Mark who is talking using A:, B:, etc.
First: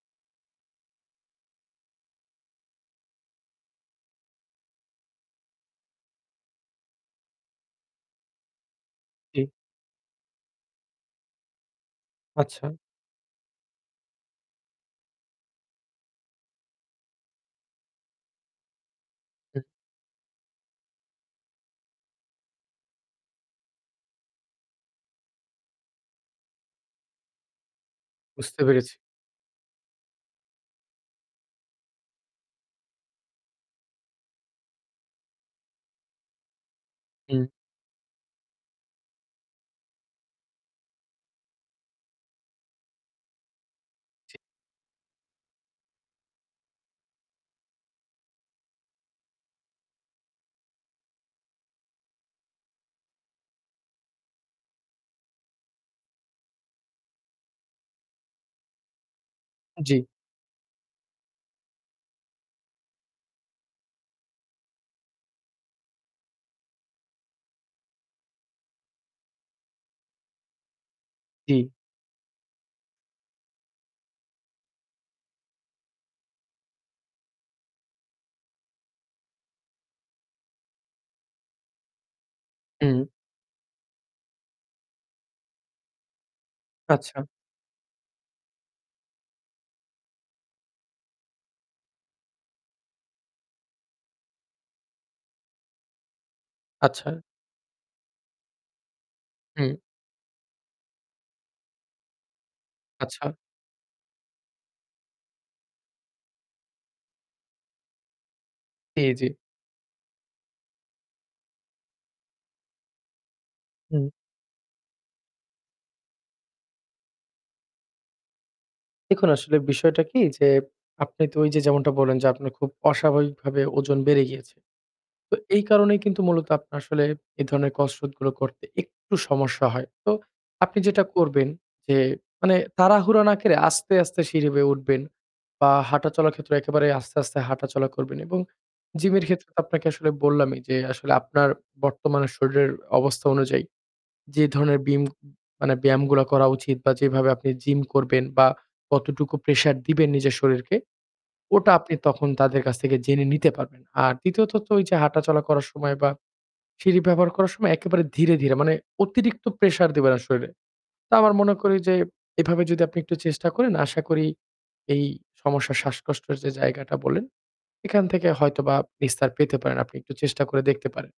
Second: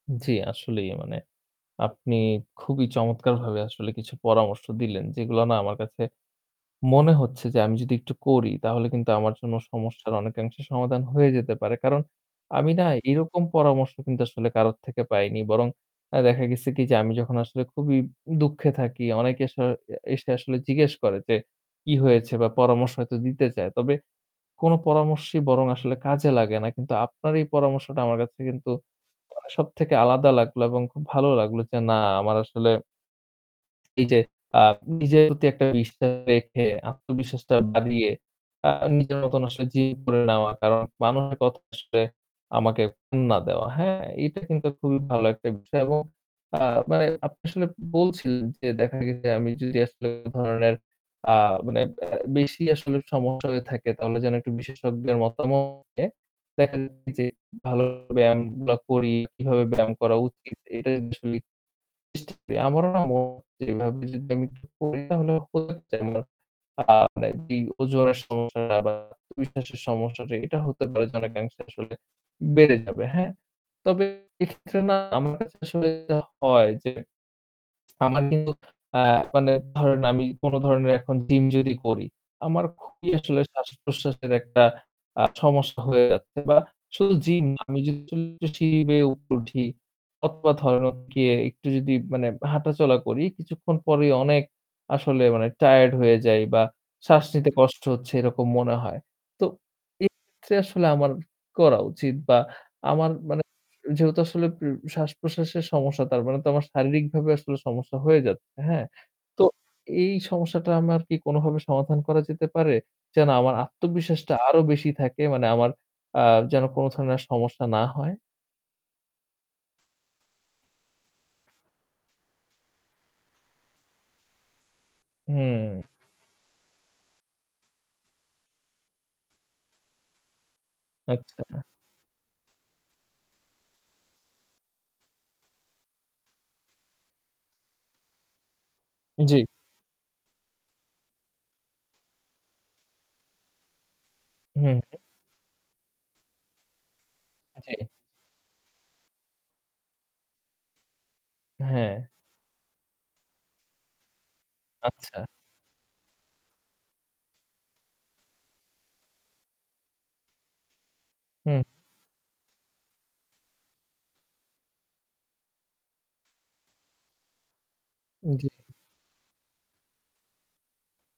A: জি, আসলেই মানে আপনি খুবই চমৎকারভাবে আসলে কিছু পরামর্শ দিলেন যেগুলো না আমার কাছে মনে হচ্ছে যে আমি যদি একটু করি তাহলে কিন্তু আমার
B: জি।
A: জন্য সমস্যার অনেকাংশে সমাধান হয়ে যেতে পারে। কারণ
B: আচ্ছা।
A: আমি না এরকম পরামর্শ কিন্তু আসলে কারো থেকে পাইনি। বরং অ্যা দেখা গেছে কি যে আমি যখন আসলে খুবই দুঃখে থাকি অনেকে স
B: হু।
A: অ্যা এসে আসলে জিজ্ঞেস করে, যে কি হয়েছে বা পরামর্শ হয়তো দিতে চায়। তবে কোন পরামর্শই বরং আসলে কাজে লাগে না। কিন্তু আপনার এই পরামর্শটা আমার কাছে
B: বুঝতে
A: কিন্তু
B: পেরেছি।
A: সবথেকে আলাদা লাগলো এবং খুব ভালো লাগলো যে না আমার আসলে এইযে আ নিজের প্রতি একটা বিশ্বাস রেখে
B: হু।
A: আত্মবিশ্বাসটা বাড়িয়ে আ নিজের মতন আসলে জীব করে নেওয়া। কারণ মানুষের কথা আসলে আমাকে [unintelligible] না দেওয়া। হ্যাঁ,
B: জি।
A: এটা কিন্তু খুবই ভালো একটা বিষয় এবং আ মানে আপনি আসলে বলছিলেন, যে দেখা গেছে আমি যদি আসলে এ ধরনের আ মানে অ্যা বেশি আসলে সমস্যা হয়ে থাকে তাহলে যেন একটু বিশেষজ্ঞদের মতামত নিয়ে দেখা যায় যে ভালো ব্যায়ামগুলা করি। কিভাবে ব্যায়াম
B: জি।
A: করা উচিত এটা আসলে আমারও না মনে যেভাবে যদি আমি একটু করি তাহলে [unintelligible] আ মানে যেই ওজনের সমস্যা বা আত্মবিশ্বাসের সমস্যাটা এটা হতে পারে যেন অনেকাংশে
B: জি।
A: আসলে বেড়ে যাবে। হ্যাঁ, তবে এক্ষেত্রে না আমার কাছে আসলে যা হয় যে আমার কিন্তু আ মানে ধরেন আমি কোন ধরনের এখন জিম যদি করি আমার
B: হুম।
A: খুবই আসলে শ্বাস-প্রশ্বাসের একটা আ সমস্যা হয়ে যাচ্ছে বা শুধু
B: আচ্ছা।
A: জিম না আমি যদি সিঁড়ি বেয়ে উপরে উঠি অথবা ধরেন গিয়ে একটু যদি মানে হাঁটাচলা করি কিছুক্ষণ পরেই অনেক আসলে মানে টায়ার্ড হয়ে যাই বা
B: আচ্ছা।
A: শ্বাস নিতে কষ্ট হচ্ছে এরকম মনে হয়। তো
B: হু।
A: এই ক্ষেত্রে আসলে আমার কি করা উচিত বা আমার
B: আচ্ছা।
A: মানে যেহেতু আসলে পু শ্বাস-প্রশ্বাসের সমস্যা তার মানে তো আমার শারীরিকভাবে আসলে সমস্যা হয়ে যাচ্ছে। হ্যাঁ,
B: জি, জি।
A: তো এই সমস্যাটা আমার কি কোনভাবে সমাধান করা যেতে পারে? যেন আমার
B: হু।
A: আত্মবিশ্বাসটা আরও বেশি থাকে মানে আমার আ যেন কোন ধরনের আর সমস্যা না হয়।
B: দেখুন, আসলে বিষয়টা কি যে, আপনি তো ওই যে যেমনটা বললেন, যে আপনার খুব অস্বাভাবিকভাবে ওজন বেড়ে গিয়েছে। তো এই
A: হুম।
B: কারণেই কিন্তু মূলত আপনার আসলে এই ধরনের কসরত গুলো করতে একটু সমস্যা হয়। তো আপনি যেটা করবেন
A: আচ্ছা।
B: যে মানে তাড়াহুড়া না করে আস্তে, আস্তে সিঁড়ি বেয়ে উঠবেন বা হাঁটাচলার ক্ষেত্রে একেবারেই আস্তে, আস্তে হাঁটাচলা করবেন এবং জিমের
A: জি।
B: ক্ষেত্রে তো আপনাকে আসলে বললামই যে আসলে আপনার বর্তমান শরীরের অবস্থা অনুযায়ী যে
A: হুম,
B: ধরনের
A: হু।
B: বিম মানে ব্যায়ামগুলো করা উচিত বা যেভাবে আপনি
A: জি।
B: জিম করবেন বা কতটুকু pressure দিবেন নিজের শরীরকে, ওটা আপনি
A: হ্যাঁ।
B: তখন তাদের কাছ থেকে জেনে নিতে পারবেন। আর দ্বিতীয়ত তো ওই যে
A: আচ্ছা।
B: হাঁটাচলা করার সময় বা সিঁড়ি ব্যবহার করার সময় একেবারে ধীরে, ধীরে মানে অতিরিক্ত pressure দিবেন না শরীরে। তা আমার মনে
A: হুম।
B: করি যে এভাবে যদি আপনি একটু চেষ্টা করেন আশা করি এই সমস্যা শ্বাসকষ্টের যে জায়গাটা বলেন সেখান থেকে
A: জি।
B: হয়তোবা নিস্তার পেতে পারেন। আপনি একটু চেষ্টা করে দেখতে পারেন।